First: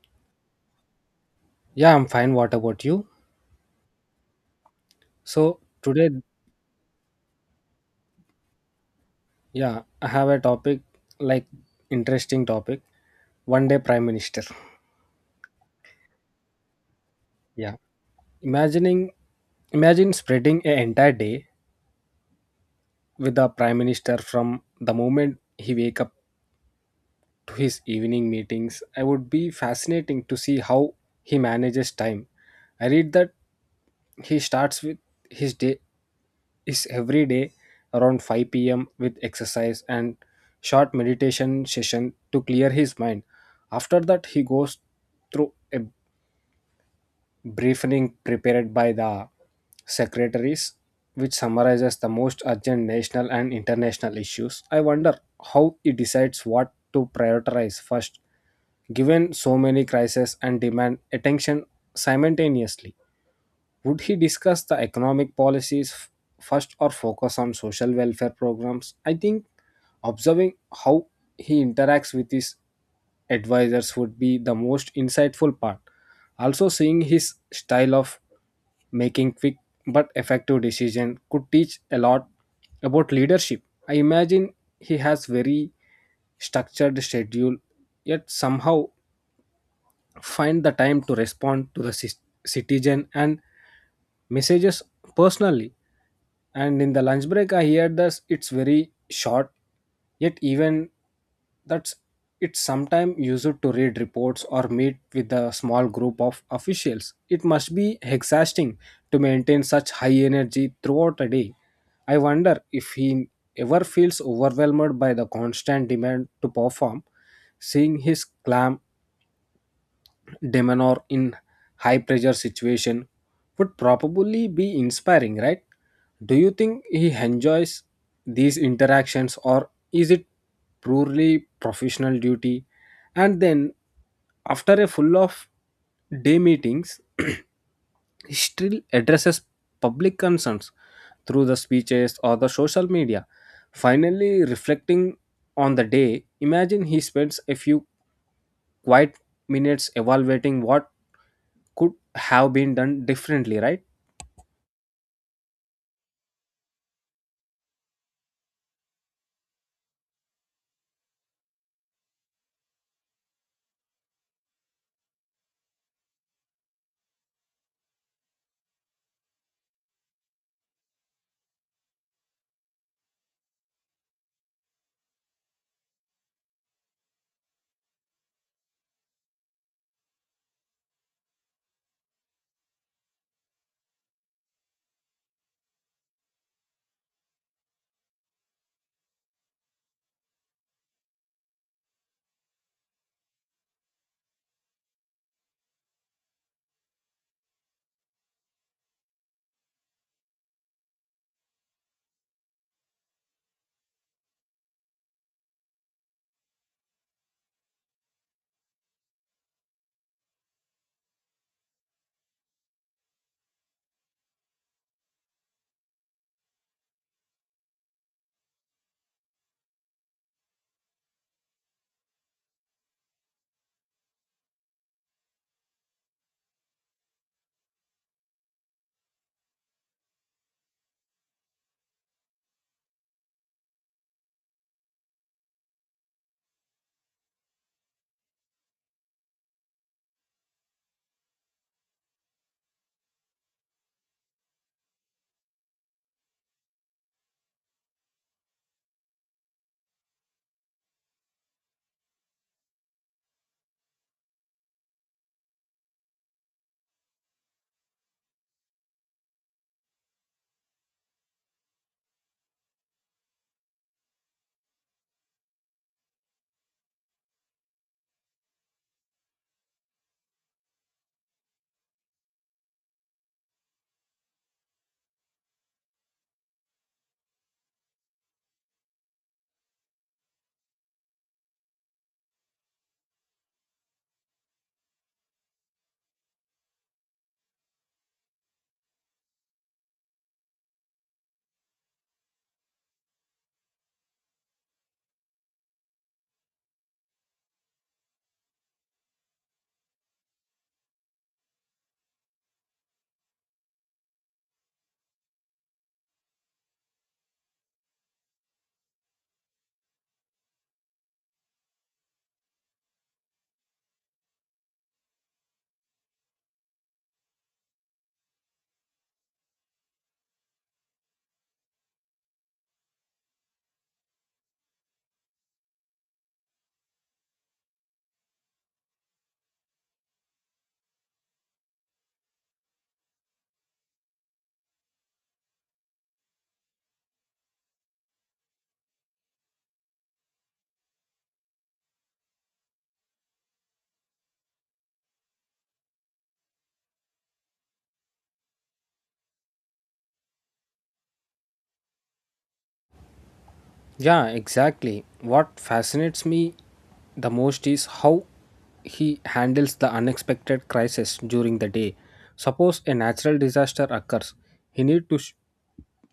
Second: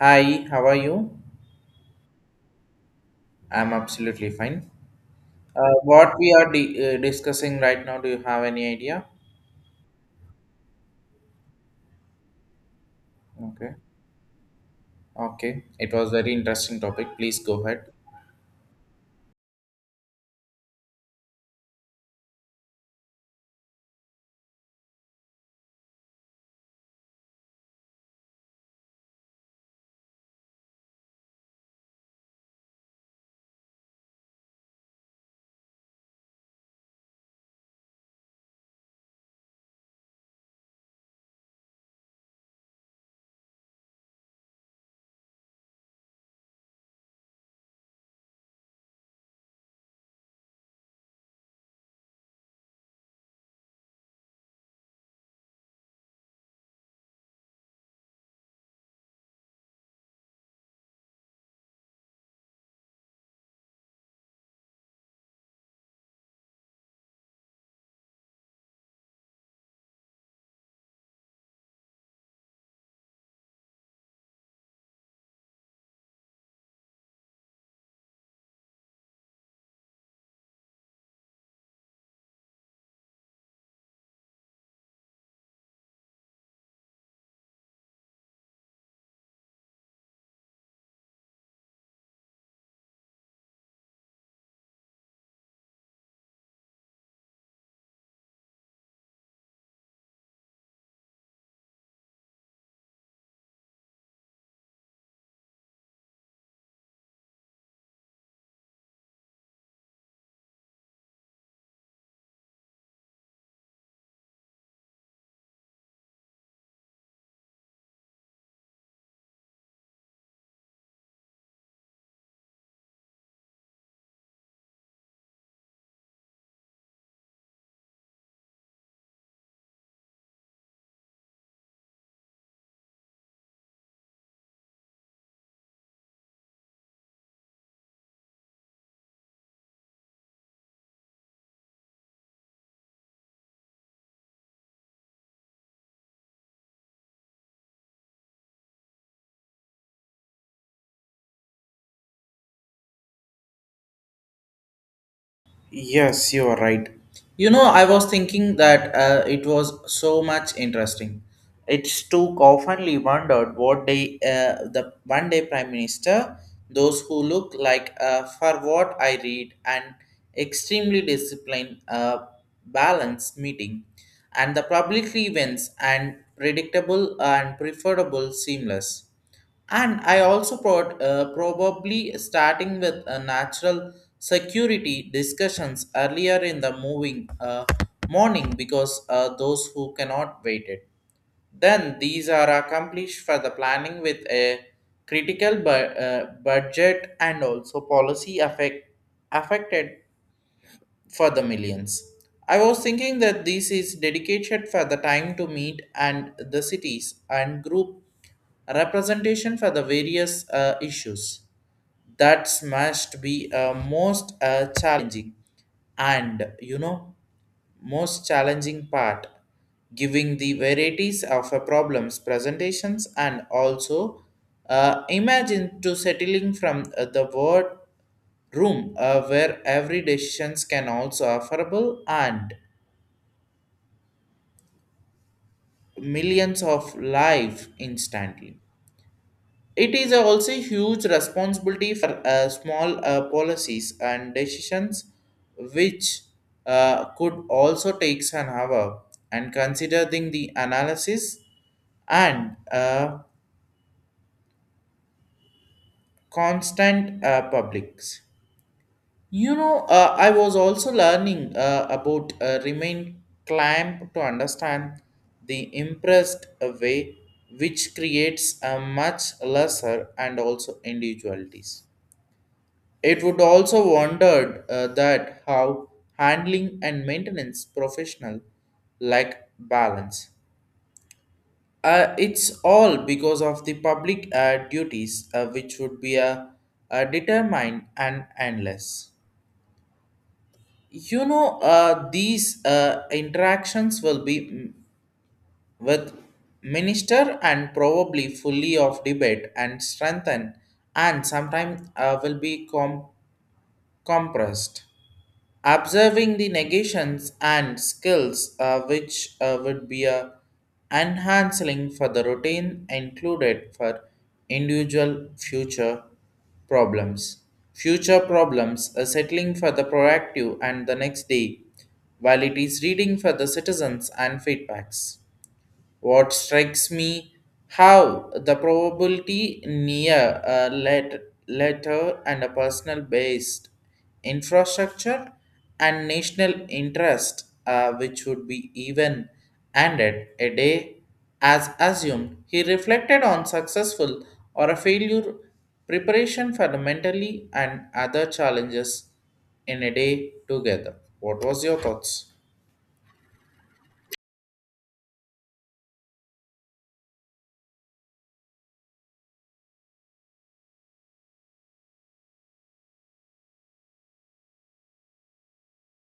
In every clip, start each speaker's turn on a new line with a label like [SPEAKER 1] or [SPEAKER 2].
[SPEAKER 1] Hi, how are you?
[SPEAKER 2] Yeah, I'm fine. What about you?
[SPEAKER 1] I'm absolutely fine.
[SPEAKER 2] So
[SPEAKER 1] Uh,
[SPEAKER 2] today,
[SPEAKER 1] what we are di- uh, discussing right now, do you have any idea?
[SPEAKER 2] yeah, I have a topic like interesting topic. One
[SPEAKER 1] Okay.
[SPEAKER 2] day prime minister.
[SPEAKER 1] Okay. It was very interesting topic. Please go
[SPEAKER 2] Yeah,
[SPEAKER 1] ahead.
[SPEAKER 2] imagining, imagine spreading an entire day with the prime minister from the moment he wake up to his evening meetings. I would be fascinating to see how he manages time. I read that he starts with his day is every day around 5 p.m. with exercise and short meditation session to clear his mind. After that, he goes through a briefing prepared by the secretaries, which summarizes the most urgent national and international issues. I wonder how he decides what to prioritize first, given so many crises and demand attention simultaneously. Would he discuss the economic policies first or focus on social welfare programs? I think observing how he interacts with his advisors would be the most insightful part. Also, seeing his style of making quick but effective decision could teach a lot about leadership. I imagine he has very structured schedule, yet somehow find the time to respond to the citizen and messages personally, and in the lunch break I hear this it's very short, yet even that's it's sometime used to read reports or meet with a small group of officials. It must be exhausting to maintain such high energy throughout a day. I wonder if he ever feels overwhelmed by the constant demand to perform. Seeing his clam demeanor in high pressure situation would probably be inspiring, right? Do you think he enjoys these interactions or is it purely professional duty? And then after a full of day meetings, he still addresses public concerns through the speeches or the social media. Finally, reflecting on the day, imagine he spends a few quiet minutes evaluating what could have been done differently, right?
[SPEAKER 1] Yes, you are right. You know, I was thinking that it was so much interesting. It's too commonly wondered what day the one day prime minister, those who look like, for what I read, an extremely disciplined, balanced meeting, and the public events and predictable and preferable seamless. And I also probably starting with a natural security discussions earlier in the moving morning because those who cannot wait it. Then these are accomplished for the planning with a critical budget and also affected for the millions. I was thinking that this is dedicated for the time to meet and the cities and group representation for the various issues that must be most challenging, and you know, most challenging part giving the varieties of problems presentations and also imagine to settling from the word room where every decisions can also affordable and millions of life instantly. It is also huge responsibility for small policies and decisions which could also take an hour and considering the analysis and constant publics. You know, I was also learning about remain clamp to understand the impressed way which creates a much lesser and also individualities. It would also wondered that how handling and maintenance professional like balance. It's all because of the public duties which would be determined and endless. You know, these interactions will be with minister and probably fully of debate and strengthen, and sometimes will be compressed, observing the negations and skills which would be a enhancing for the routine included for individual future problems, settling for the proactive and the next day, while it is reading for the citizens and feedbacks. What strikes me how the probability near a letter and a personal based infrastructure and national interest, which would be even ended a day as assumed. He reflected on successful or a failure preparation fundamentally and other challenges in a day together. What was your thoughts?
[SPEAKER 2] Yeah, exactly. What fascinates me the most is how he handles the unexpected crisis during the day. Suppose a natural disaster occurs, he needs to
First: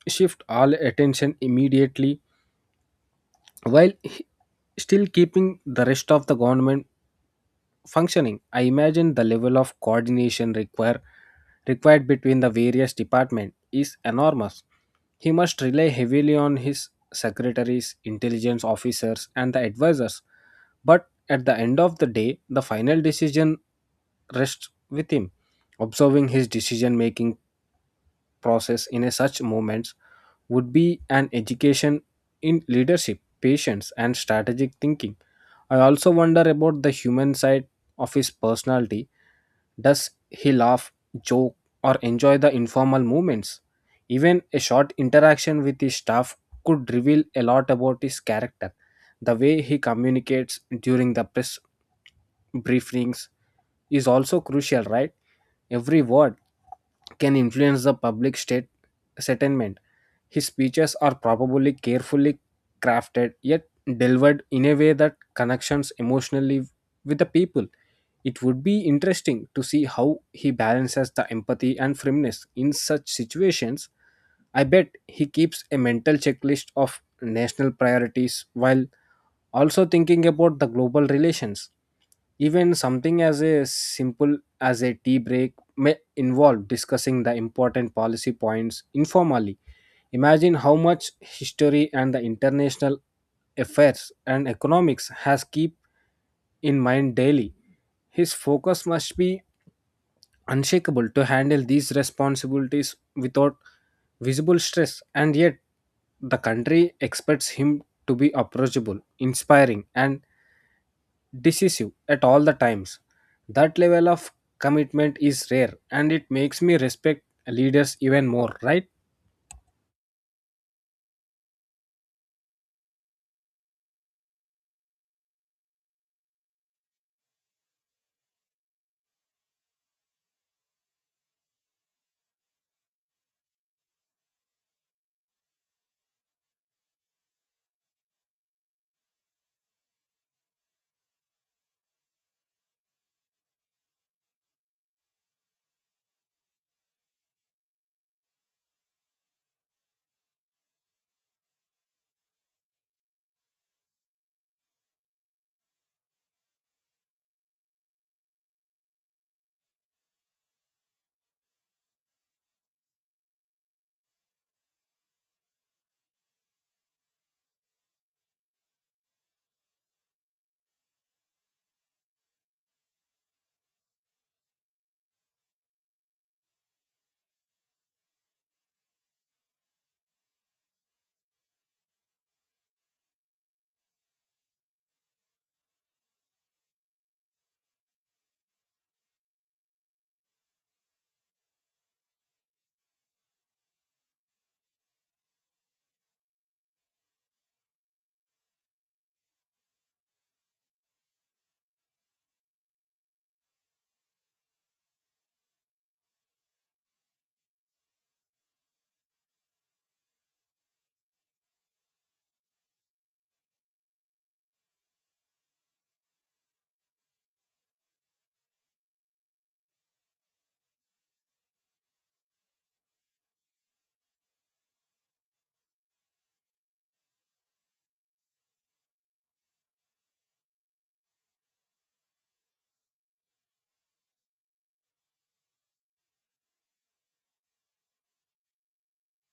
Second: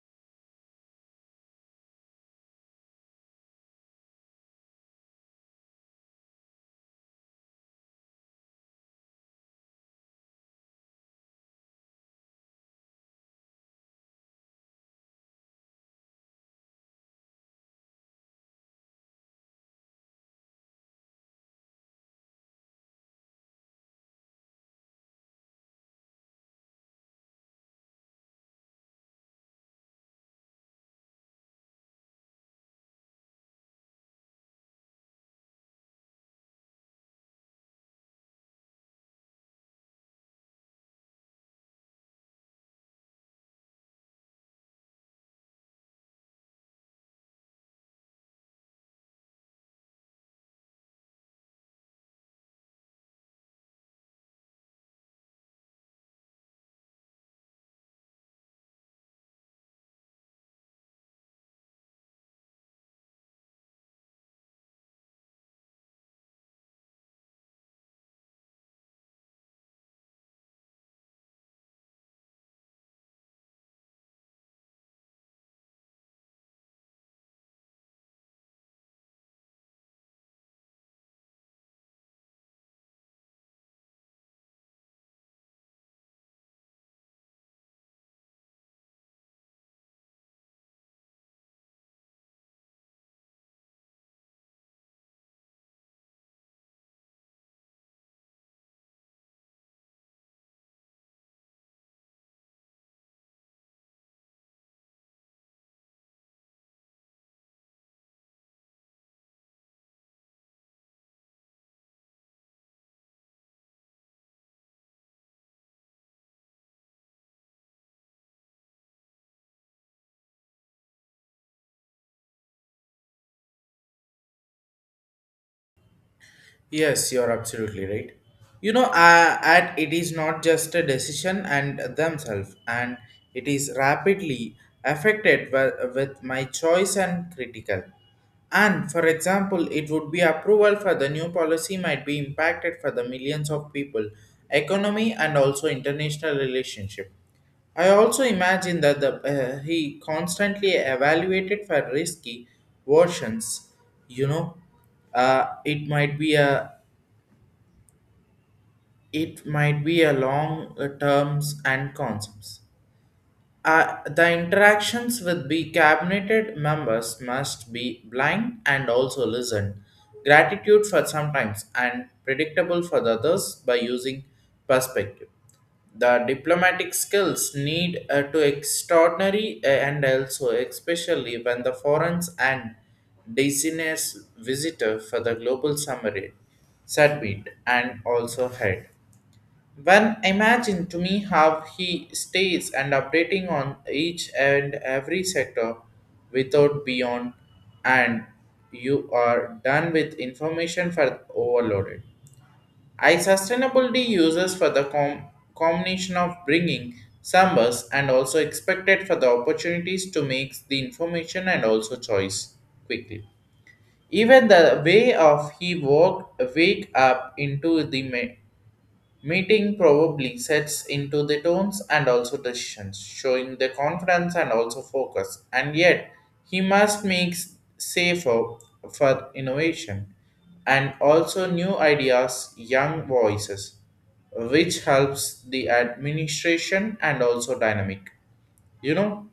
[SPEAKER 2] shift all attention immediately while still keeping the rest of the government functioning. I imagine the level of coordination required between the various departments is enormous. He must rely heavily on his secretaries, intelligence officers, and the advisors. But at the end of the day, the final decision rests with him. Observing his decision making process in a such moments would be an education in leadership, patience, and strategic thinking. I also wonder about the human side of his personality. Does he laugh, joke, or enjoy the informal moments? Even a short interaction with his staff could reveal a lot about his character. The way he communicates during the press briefings is also crucial, right? Every word can influence the public state settlement. His speeches are probably carefully crafted yet delivered in a way that connections emotionally with the people. It would be interesting to see how he balances the empathy and firmness in such situations. I bet he keeps a mental checklist of national priorities while also thinking about the global relations. Even something as a simple as a tea break may involve discussing the important policy points informally. Imagine how much history and the international affairs and economics has keep in mind daily. His focus must be unshakable to handle these responsibilities without visible stress, and yet the country expects him to be approachable, inspiring, and decisive at all the times. That level of commitment is rare and it makes me respect leaders even more, right?
[SPEAKER 1] Yes, you're absolutely right. You know, at it is not just a decision and themselves, and it is rapidly affected with my choice and critical. And for example, it would be approval for the new policy might be impacted for the millions of people, economy, and also international relationship. I also imagine that he constantly evaluated for risky versions. You know, it might be a it might be a long terms and concepts. The interactions with the cabinet members must be blind and also listened. Gratitude for sometimes and predictable for the others by using perspective. The diplomatic skills need to extraordinary and also especially when the foreigners and designers visitor for the global summary, summit and also head. When imagine to me how he stays and updating on each and every sector without beyond, and you are done with information for overloaded. I sustainability uses for the combination of bringing summers and also expected for the opportunities to make the information and also choice quickly. Even the way of he walked wake up into the meeting probably sets into the tones and also decisions, showing the confidence and also focus. And yet, he must make safer for innovation and also new ideas, young voices, which helps the administration and also dynamic. You know,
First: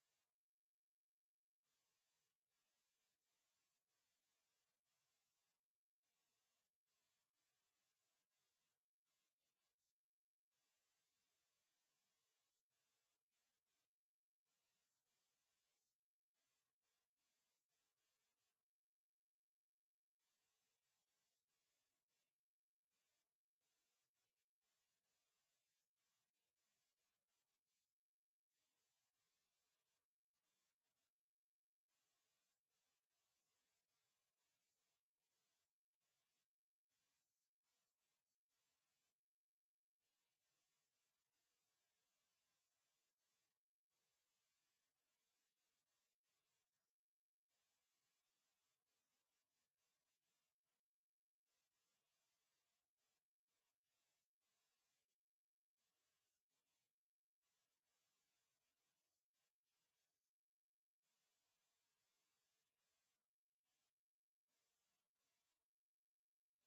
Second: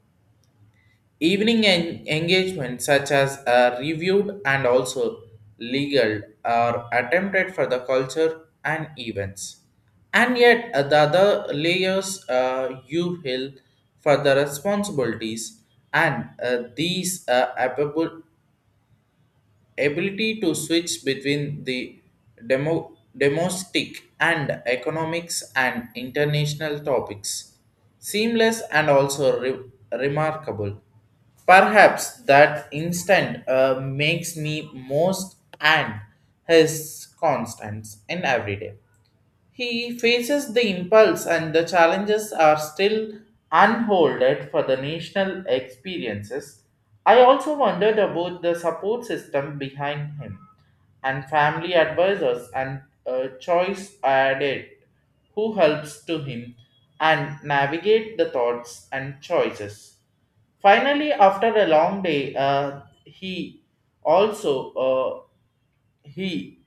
[SPEAKER 1] evening engagements such as reviewed and also legal are attempted for the culture and events. And yet the other layers you feel for the responsibilities and these applicable ability to switch between the domestic and economics and international topics seamless and also remarkable, perhaps that instant makes me most, and his constants in every day he faces the impulse, and the challenges are still unfolded for the national experiences. I also wondered about the support system behind him and family advisors and a choice added who helps to him and navigate the thoughts and choices. Finally, after a long day, also uh, he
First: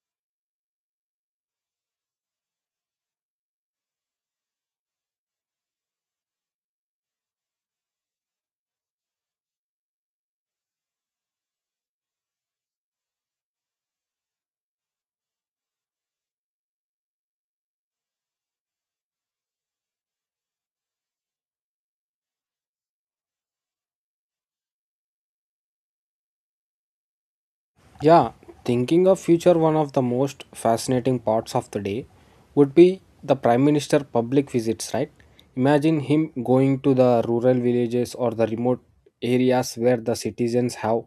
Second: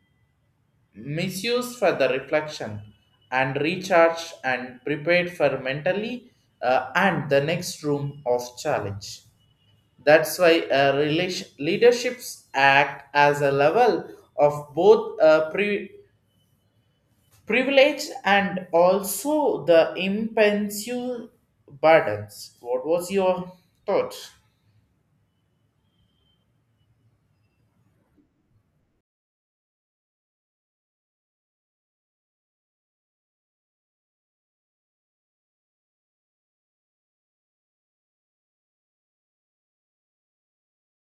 [SPEAKER 1] misused for the reflection and recharge and prepared for mentally and the next room of challenge. That's why leaderships act as a level of both privilege and also the impensive burdens. What was your thought?
[SPEAKER 2] Yeah, thinking of future, one of the most fascinating parts of the day would be the prime minister public visits, right? Imagine him going to the rural villages or the remote areas where the citizens have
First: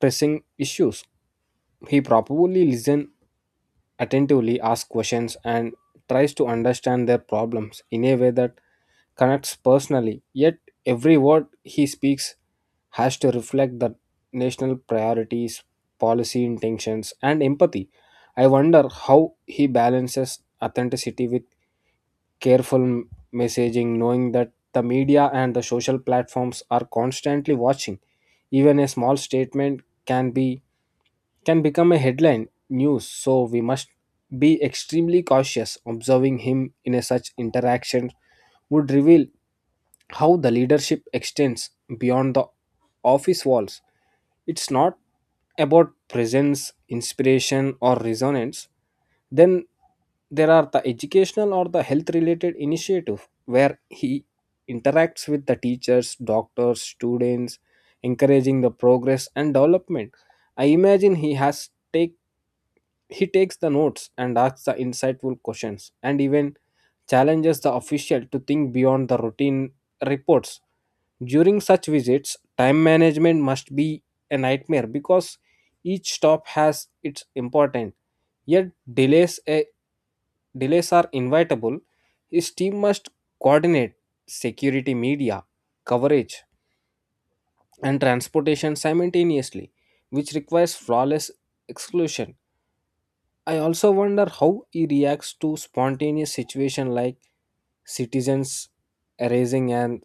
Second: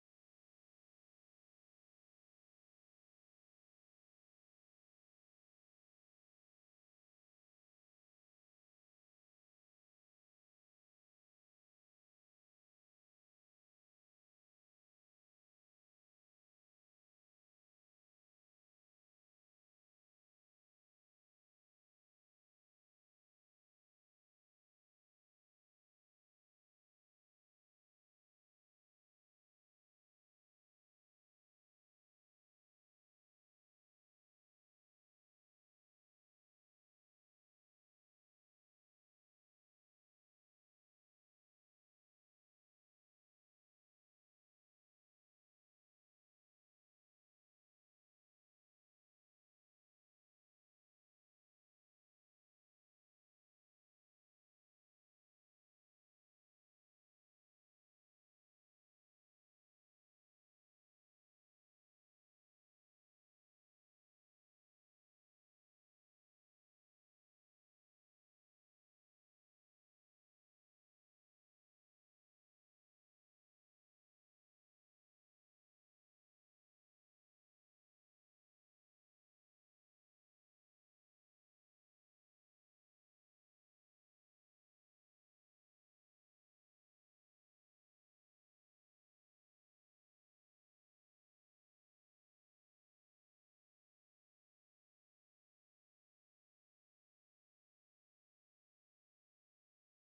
[SPEAKER 2] pressing issues. He probably listen attentively, asks questions, and tries to understand their problems in a way that connects personally. Yet, every word he speaks has to reflect the national priorities, policy intentions, and empathy. I wonder how he balances authenticity with careful messaging, knowing that the media and the social platforms are constantly watching. Even a small statement can become a headline news, so we must be extremely cautious. Observing him in a such interaction would reveal how the leadership extends beyond the office walls. It's not about presence, inspiration, or resonance. Then there are the educational or the health related initiative where he interacts with the teachers, doctors, students, encouraging the progress and development. I imagine he takes the notes and asks the insightful questions and even challenges the official to think beyond the routine reports. During such visits, time management must be a nightmare because each stop has its importance. Yet delays delays are inevitable. His team must coordinate security, media coverage, and transportation simultaneously, which requires flawless exclusion. I also wonder how he reacts to spontaneous situation like citizens raising an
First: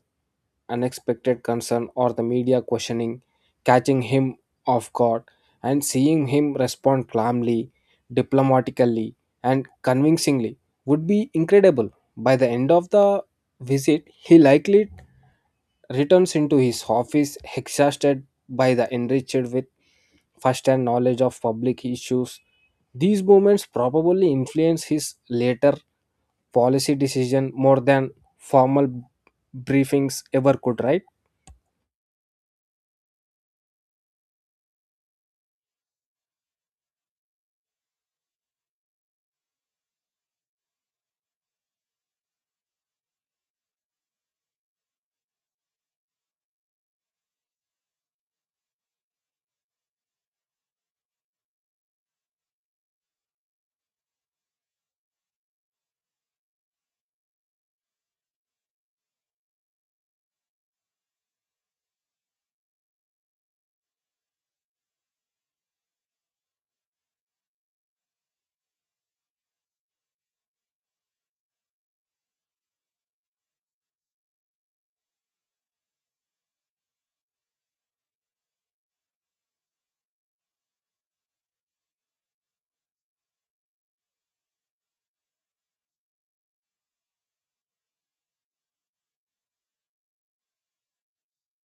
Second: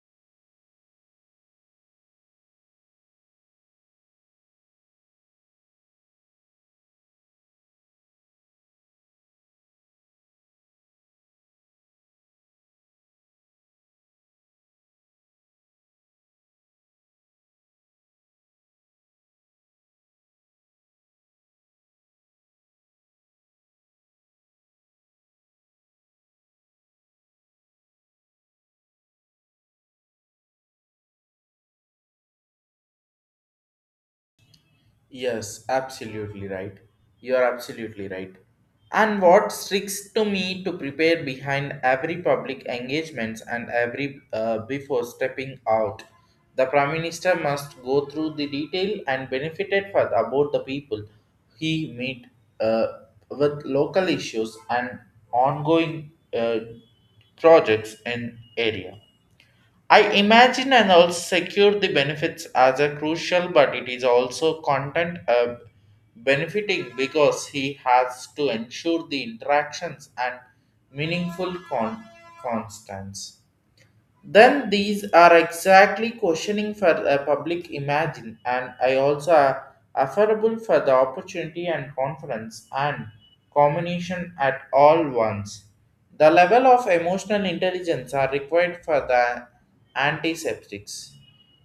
[SPEAKER 2] unexpected concern or the media questioning, catching him off guard, and seeing him respond calmly, diplomatically, and convincingly would be incredible. By the end of the visit, he likely returns into his office exhausted by the enriched with first-hand knowledge of public issues. These moments probably influence his later policy decision more than formal briefings ever could, right?
[SPEAKER 1] Yes, absolutely right. You are absolutely right. And what sticks to me to prepare behind every public engagements and every before stepping out, the prime minister must go through the detail and benefited for about the people he meet uh, with local issues and ongoing uh, projects in area. I imagine and also secure the benefits as a crucial, but it is also content benefiting because he has to ensure the interactions and meaningful constants. Then these are exactly questioning for the public imagine, and I also are affordable for the opportunity and conference and combination at all once. The level of emotional intelligence are required for the antiseptics.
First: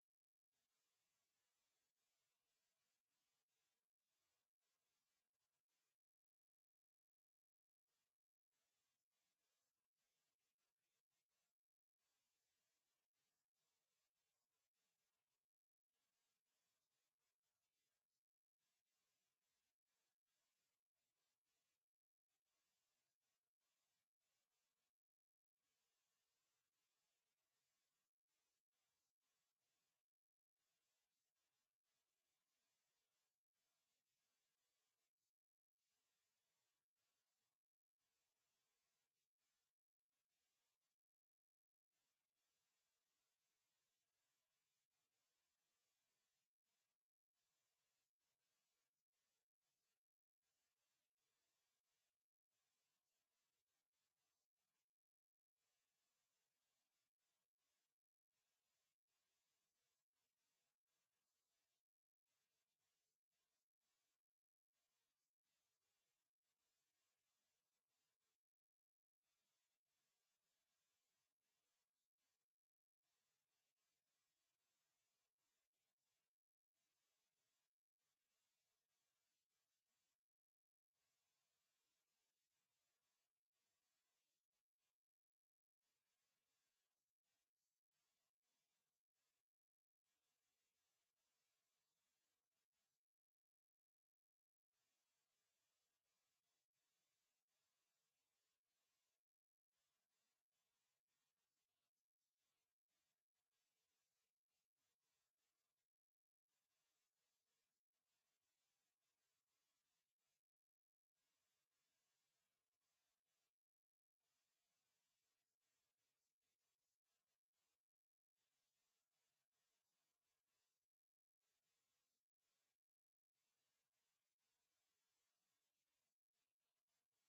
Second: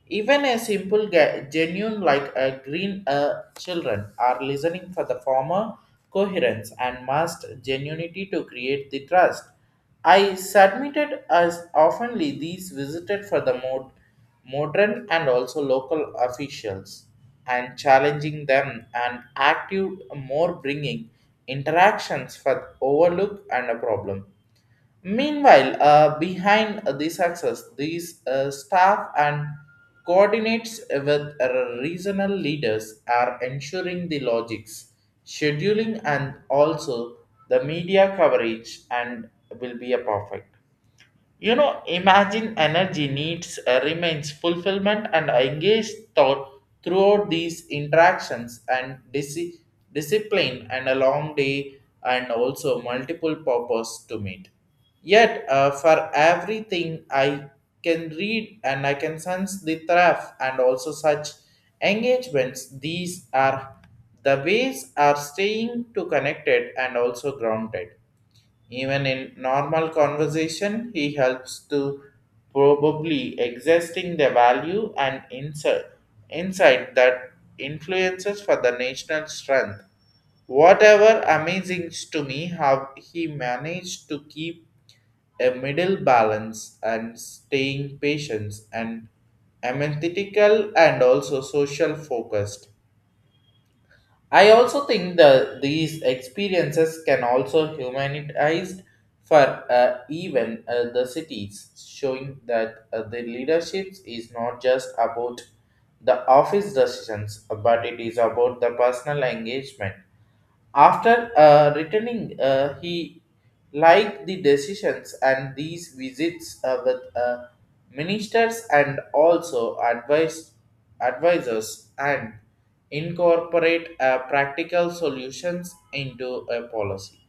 [SPEAKER 1] Even a simple genuine like a green children are listening for the former coherence and must genuinity to create the trust. I submitted as oftenly these visited for the modern and also local officials and challenging them and active more bringing interactions for overlook and a problem. Meanwhile, behind the success, these staff and coordinates with regional leaders are ensuring the logics, scheduling, and also the media coverage and will be a perfect. You know, imagine energy needs remains fulfillment and engaged thought throughout these interactions and discipline and a long day and also multiple purpose to meet. Yet, for everything I can read and I can sense the thrift and also such engagements, these are the ways are staying to connected and also grounded. Even in normal conversation, he helps to probably existing the value and insight that influences for the national strength. Whatever amazing to me how he managed to keep a middle balance and staying patient and analytical and also social focused. I also think that these experiences can also humanized for even the cities, showing that the leadership is not just about the office decisions, but it is about the personal engagement. After returning, he liked the decisions and these visits with ministers and also advised advisors and incorporate practical solutions into a policy.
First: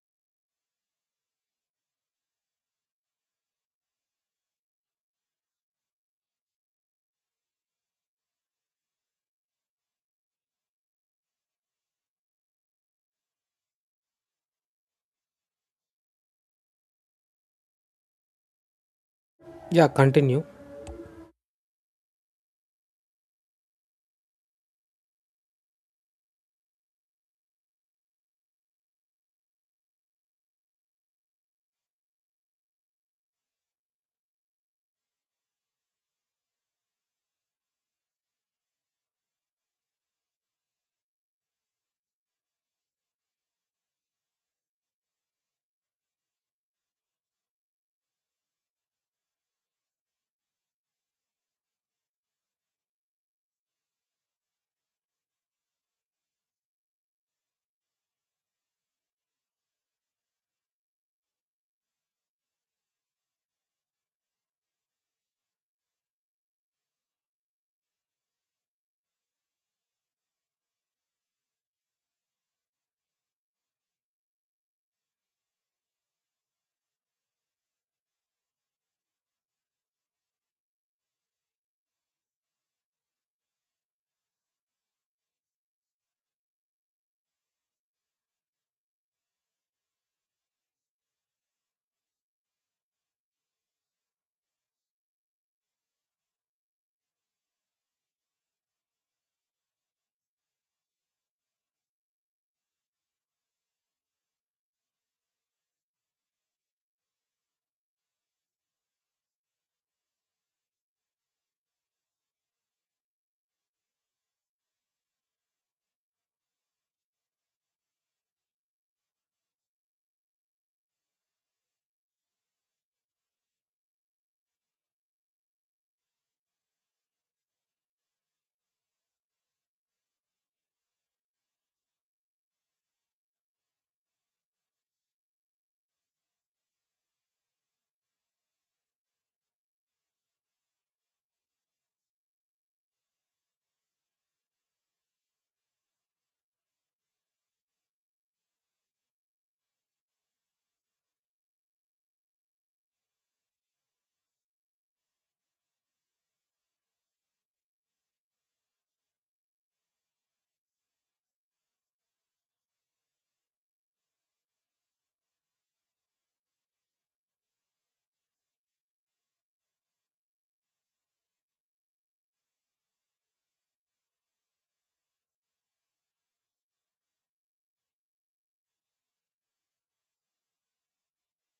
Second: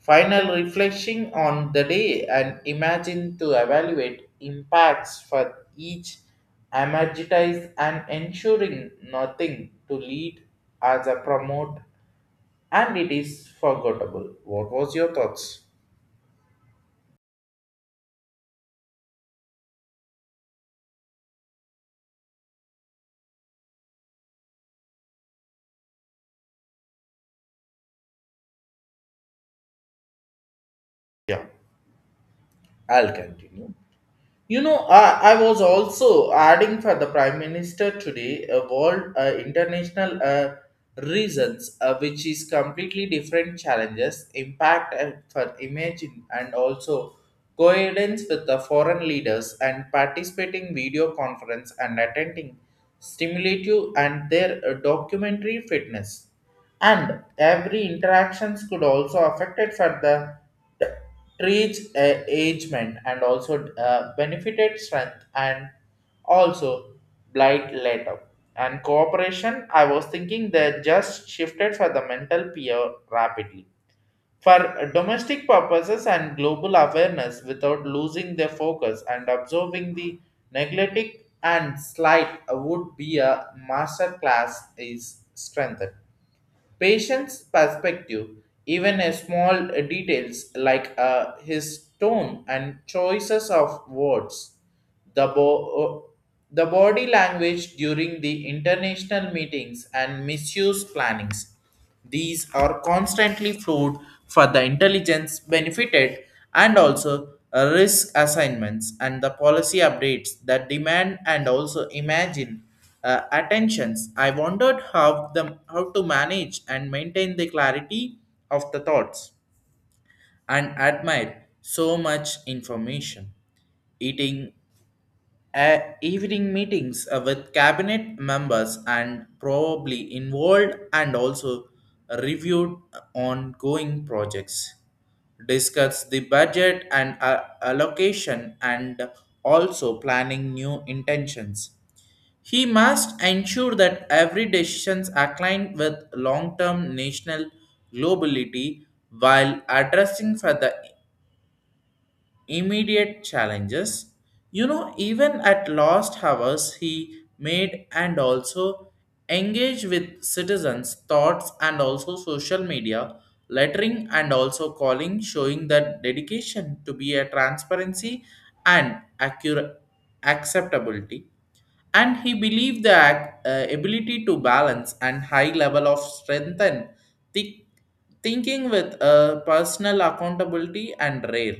[SPEAKER 1] Final reflection on the day and imagine to evaluate impacts for each amortize and ensuring nothing to lead as a promote and it is forgettable. What was your thoughts?
[SPEAKER 2] Yeah, continue.
[SPEAKER 1] Yeah, I'll continue. You know, I was also adding for the Prime Minister today a world international reasons, which is completely different challenges, impact and for imagine, and also coherence with the foreign leaders and participating video conference and attending stimulative and their documentary fitness. And every interactions could also affected for the reach agement and also benefited strength and also blight later and cooperation. I was thinking they just shifted for the mental peer rapidly for domestic purposes and global awareness without losing their focus, and observing the neglected and slight would be a master class is strengthened Patient's perspective, even a small details like his tone and choices of words, the, bo- uh, the body language during the international meetings and misuse plannings, these are constantly flowed for the intelligence benefited and also risk assignments and the policy updates that demand and also imagine attentions. I wondered how the how to manage and maintain the clarity of the thoughts and admire so much information eating evening meetings with cabinet members and probably involved and also reviewed ongoing projects, discuss the budget and allocation and also planning new intentions. He must ensure that every decisions aligned with long-term national globality while addressing for the immediate challenges. You know, even at lost hours, he made and also engaged with citizens' thoughts and also social media, lettering and also calling, showing that dedication to be a transparency and accurate acceptability, and he believed the ability to balance and high level of strength and thi- thinking with personal accountability and rare.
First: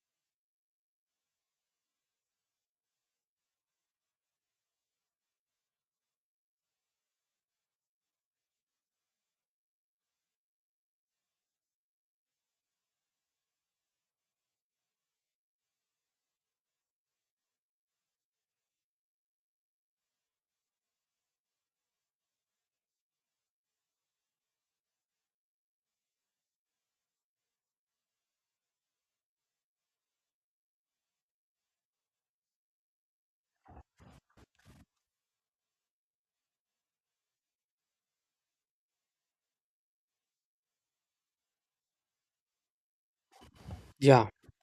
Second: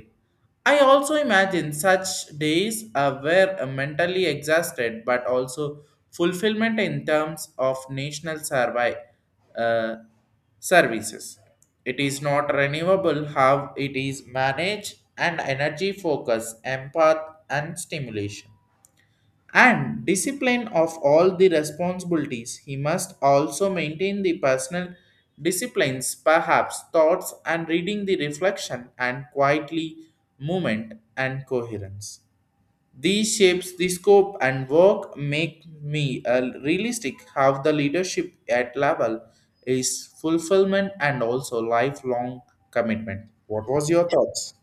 [SPEAKER 1] I also imagine such days were mentally exhausted but also fulfillment in terms of national survey, uh, services. It is not renewable how it is managed and energy focus, empath and stimulation and discipline of all the responsibilities. He must also maintain the personal disciplines, perhaps thoughts and reading the reflection and quietly movement and coherence. These shapes the scope and work make me a realistic how the leadership at level is fulfillment and also lifelong commitment. What was your
[SPEAKER 2] Yeah,
[SPEAKER 1] thoughts?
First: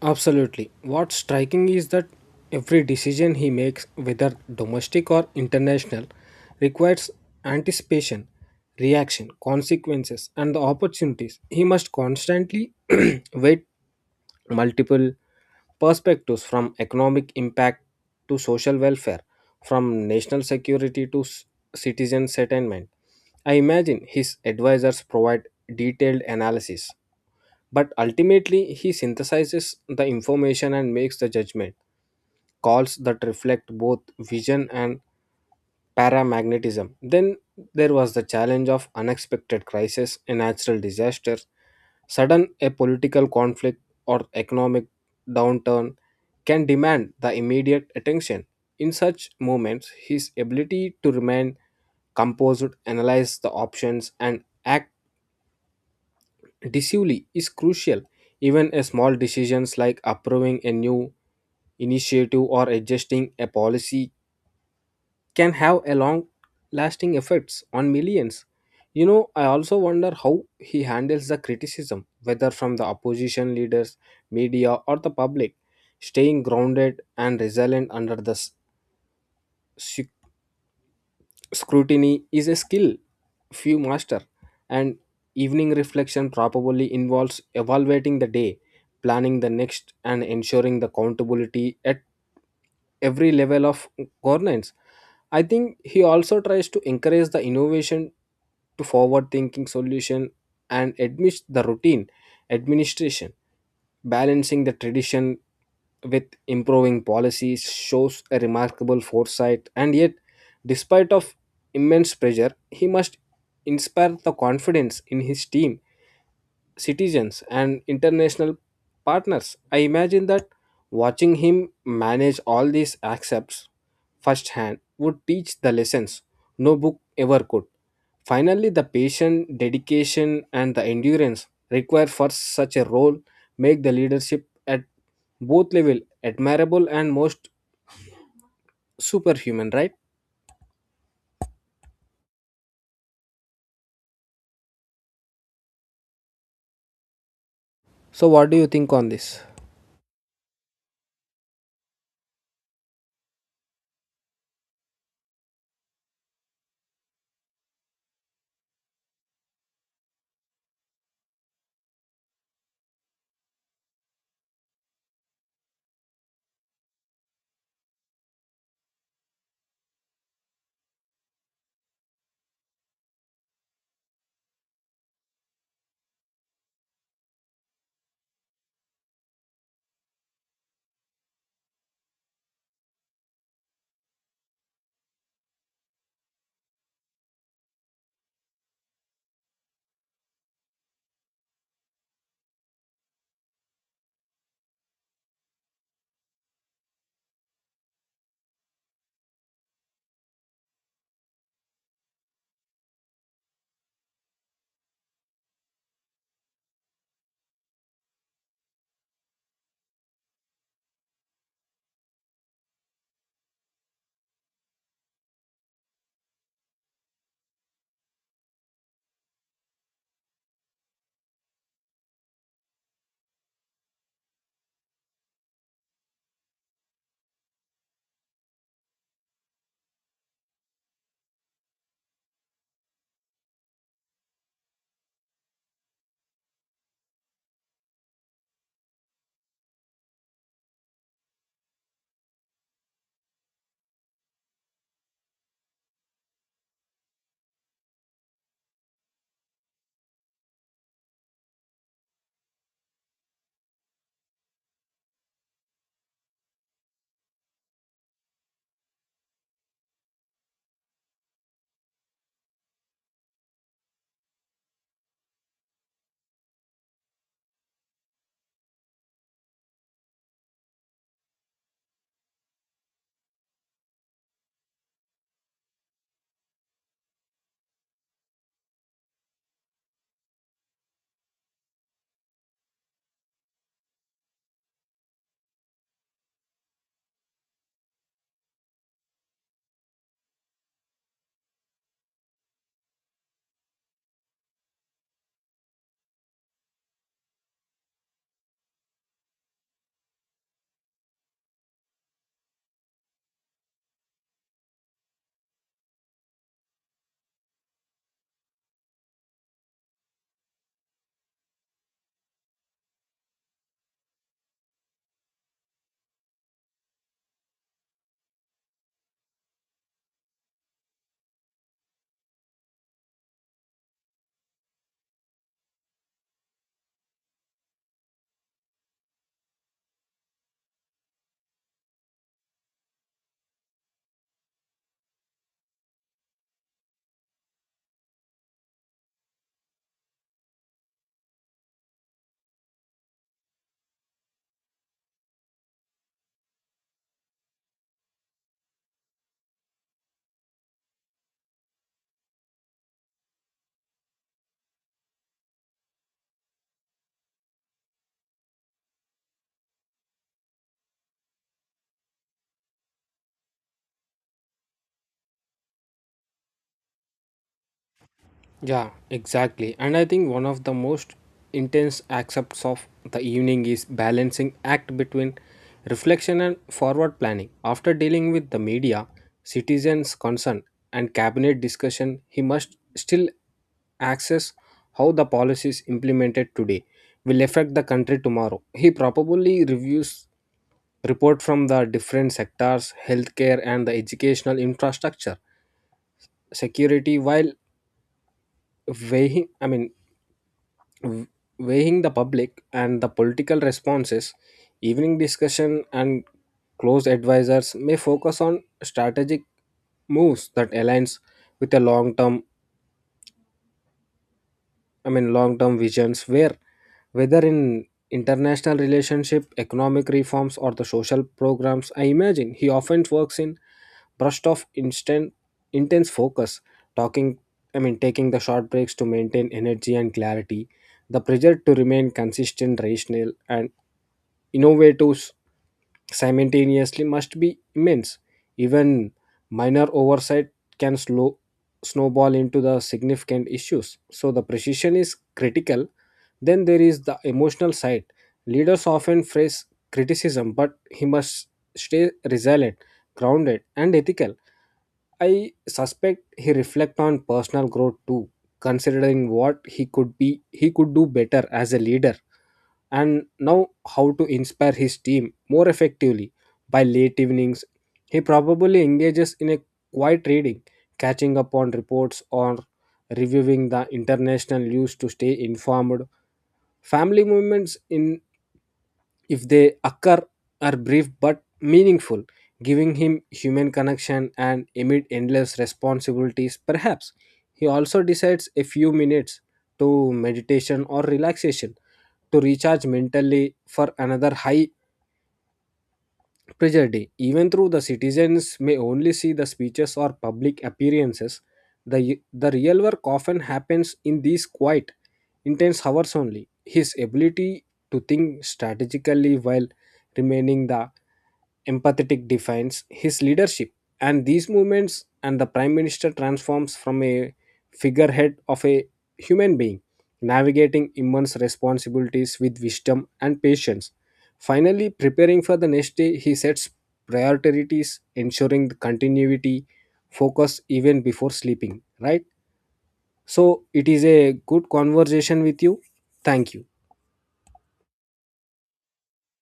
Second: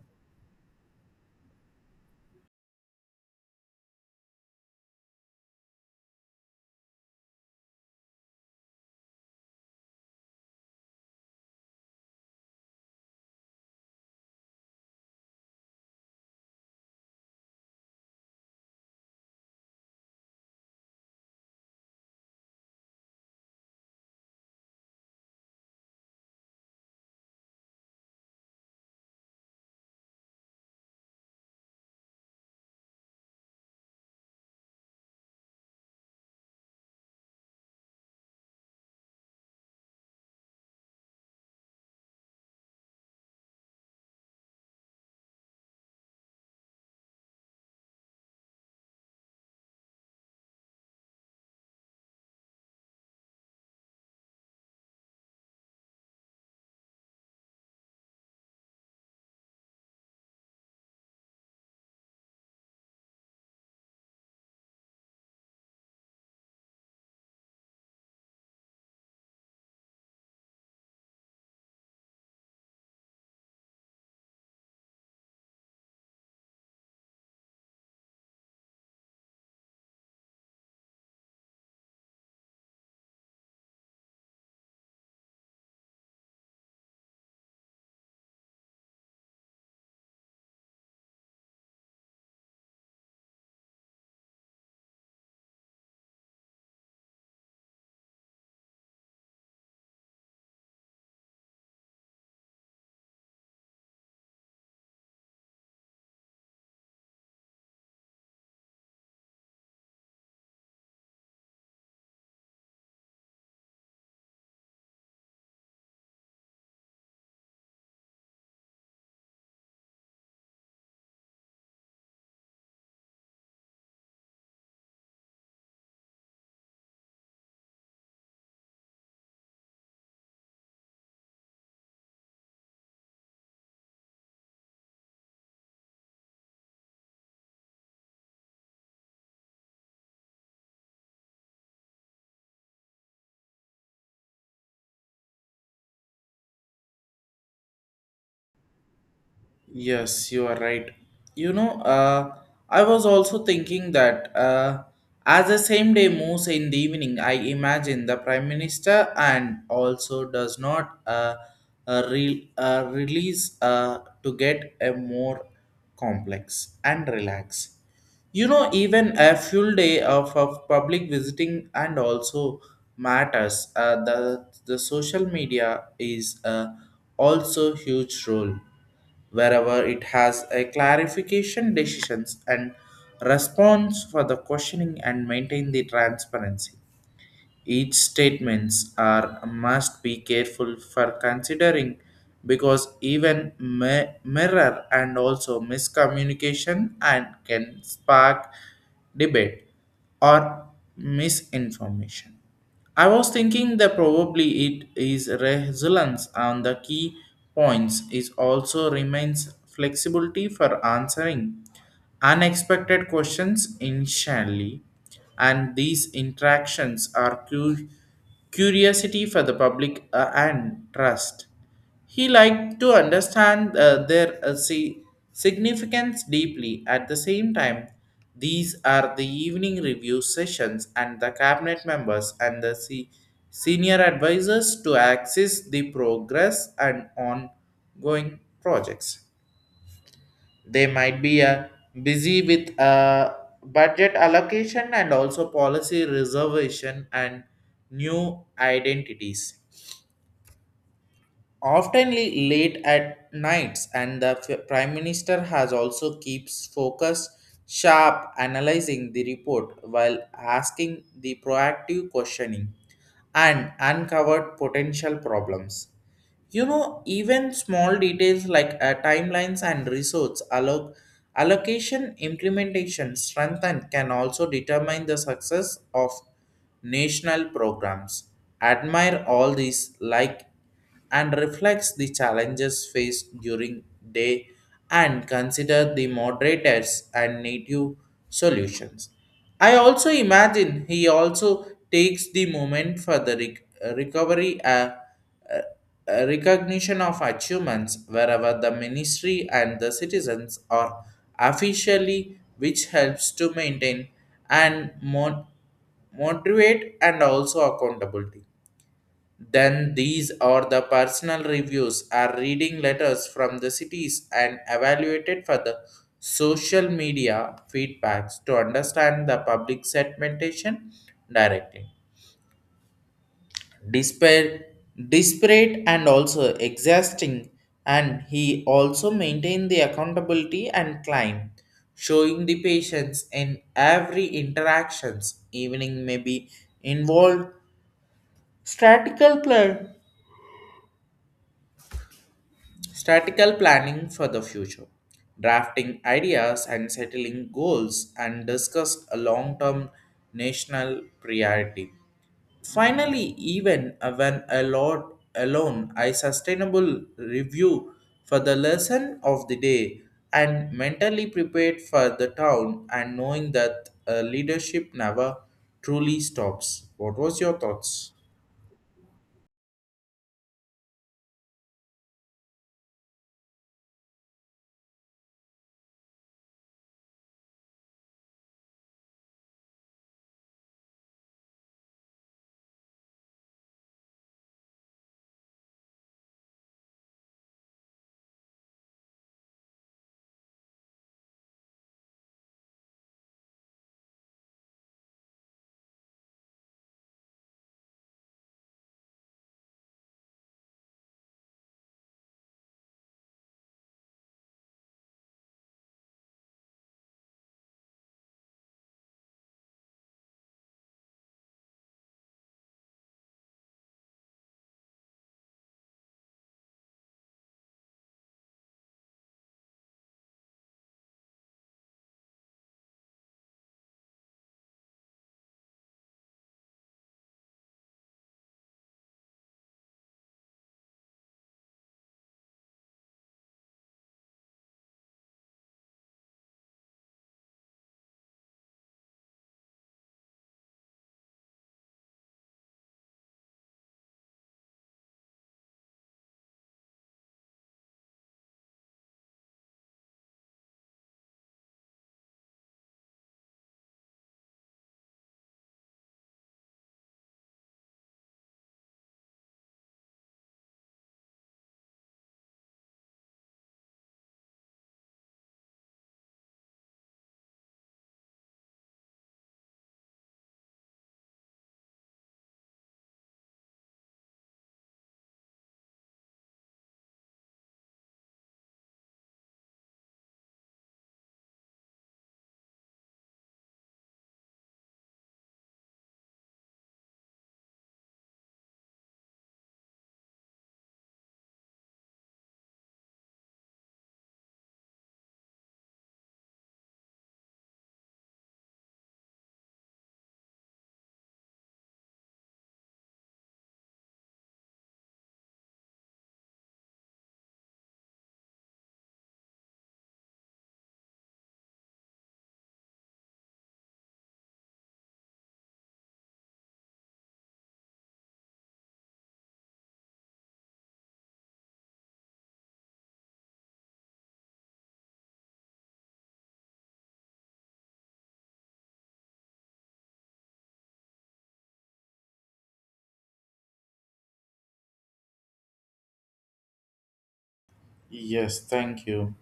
[SPEAKER 2] absolutely. What's striking is that every decision he makes, whether domestic or international, requires anticipation, reaction, consequences, and the opportunities. He must constantly weigh multiple perspectives from economic impact to social welfare, from national security to citizen settlement. I imagine his advisors provide detailed analysis but ultimately, he synthesizes the information and makes the judgment calls that reflect both vision and paramagnetism. Then there was the challenge of unexpected crisis, a natural disaster, sudden a political conflict or economic downturn can demand the immediate attention. In such moments, his ability to remain composed, analyze the options, and act Disuli is crucial. Even a small decisions like approving a new initiative or adjusting a policy can have a long lasting effects on millions. You know, I also wonder how he handles the criticism, whether from the opposition leaders, media, or the public. Staying grounded and resilient under the scrutiny is a skill few master, and evening reflection probably involves evaluating the day, planning the next, and ensuring the accountability at every level of governance. I think he also tries to encourage the innovation to forward thinking solution and admits the routine administration. Balancing the tradition with improving policies shows a remarkable foresight, and yet despite of immense pressure he must inspire the confidence in his team, citizens, and international partners. I imagine that watching him manage all these accepts firsthand would teach the lessons no book ever could. Finally, the patient dedication, and the endurance required for such a role make the leadership at both level admirable and most superhuman, right? So, what do you think on this?
[SPEAKER 1] Yes, you are right. You know, I was also thinking that as the same day moves in the evening, I imagine the Prime Minister and also does not release to get a more complex and relax. You know, even a full day of public visiting and also matters. The social media is also huge role wherever it has a clarification decisions and response for the questioning and maintain the transparency. Each statements are must be careful for considering because even mirror and also miscommunication and can spark debate or misinformation. I was thinking that probably it is resilience and the key points is also remains flexibility for answering unexpected questions initially, and these interactions are curiosity for the public and trust. He liked to understand their significance deeply. At the same time, these are the evening review sessions and the cabinet members and the senior advisors to access the progress and ongoing projects. They might be busy with budget allocation and also policy reservation and new identities, often late at nights, and the prime minister has also keeps focus sharp analyzing the report while asking the proactive questioning and uncovered potential problems. You know, even small details like timelines and resource allocation, implementation, strength, and can also determine the success of national programs. Admire all these like and reflects the challenges faced during day and consider the moderators and native solutions. I also imagine he also takes the moment for the recovery a recognition of achievements wherever the ministry and the citizens are officially, which helps to maintain and motivate and also accountability. Then these are the personal reviews are reading letters from the cities and evaluated for the social media feedbacks to understand the public segmentation directly. Despair, desperate and also exhausting, and he also maintained the accountability and climb, showing the patience in every interactions. Evening may be involved statical plan statical planning for the future, drafting ideas and settling goals and discussed a long-term national priority. Finally, even when alone, I sustainable review for the lesson of the day and mentally prepared for the town and knowing that leadership never truly stops. What was your thoughts?
[SPEAKER 2] Yeah, exactly. And I think one of the most intense aspects of the evening is balancing act between reflection and forward planning. After dealing with the media, citizens' concern, and cabinet discussion, he must still access how the policies implemented today will affect the country tomorrow. He probably reviews report from the different sectors, healthcare, and the educational infrastructure security while weighing I mean w- weighing the public and the political responses. Evening discussion and close advisors may focus on strategic moves that aligns with a long-term I mean, long term visions. Where, whether in international relationship, economic reforms, or the social programs, I imagine he often works in burst of intense focus, talking, taking the short breaks to maintain energy and clarity. The pressure to remain consistent, rational, and innovative simultaneously must be immense. Even minor oversight can slow snowball into the significant issues. So the precision is critical. Then there is the emotional side. Leaders often face criticism, but he must stay resilient, grounded, and ethical. I suspect he reflects on personal growth too, considering what he could do better as a leader and now how to inspire his team more effectively. By late evenings, he probably engages in a quiet reading, catching up on reports or reviewing the international news to stay informed. Family movements in, if they occur, are brief but meaningful, giving him human connection and amid endless responsibilities perhaps. He also decides a few minutes to meditation or relaxation to recharge mentally for another high Treasure Day. Even though the citizens may only see the speeches or public appearances, the real work often happens in these quiet, intense hours only. His ability to think strategically while remaining the empathetic defines his leadership, and these movements, and the prime minister transforms from a figurehead of a human being navigating immense responsibilities with wisdom and patience. Finally preparing for the next day, he sets priorities ensuring the continuity focus even before sleeping, right? So it is a good conversation with you. Thank you.
[SPEAKER 1] Yes, thank you.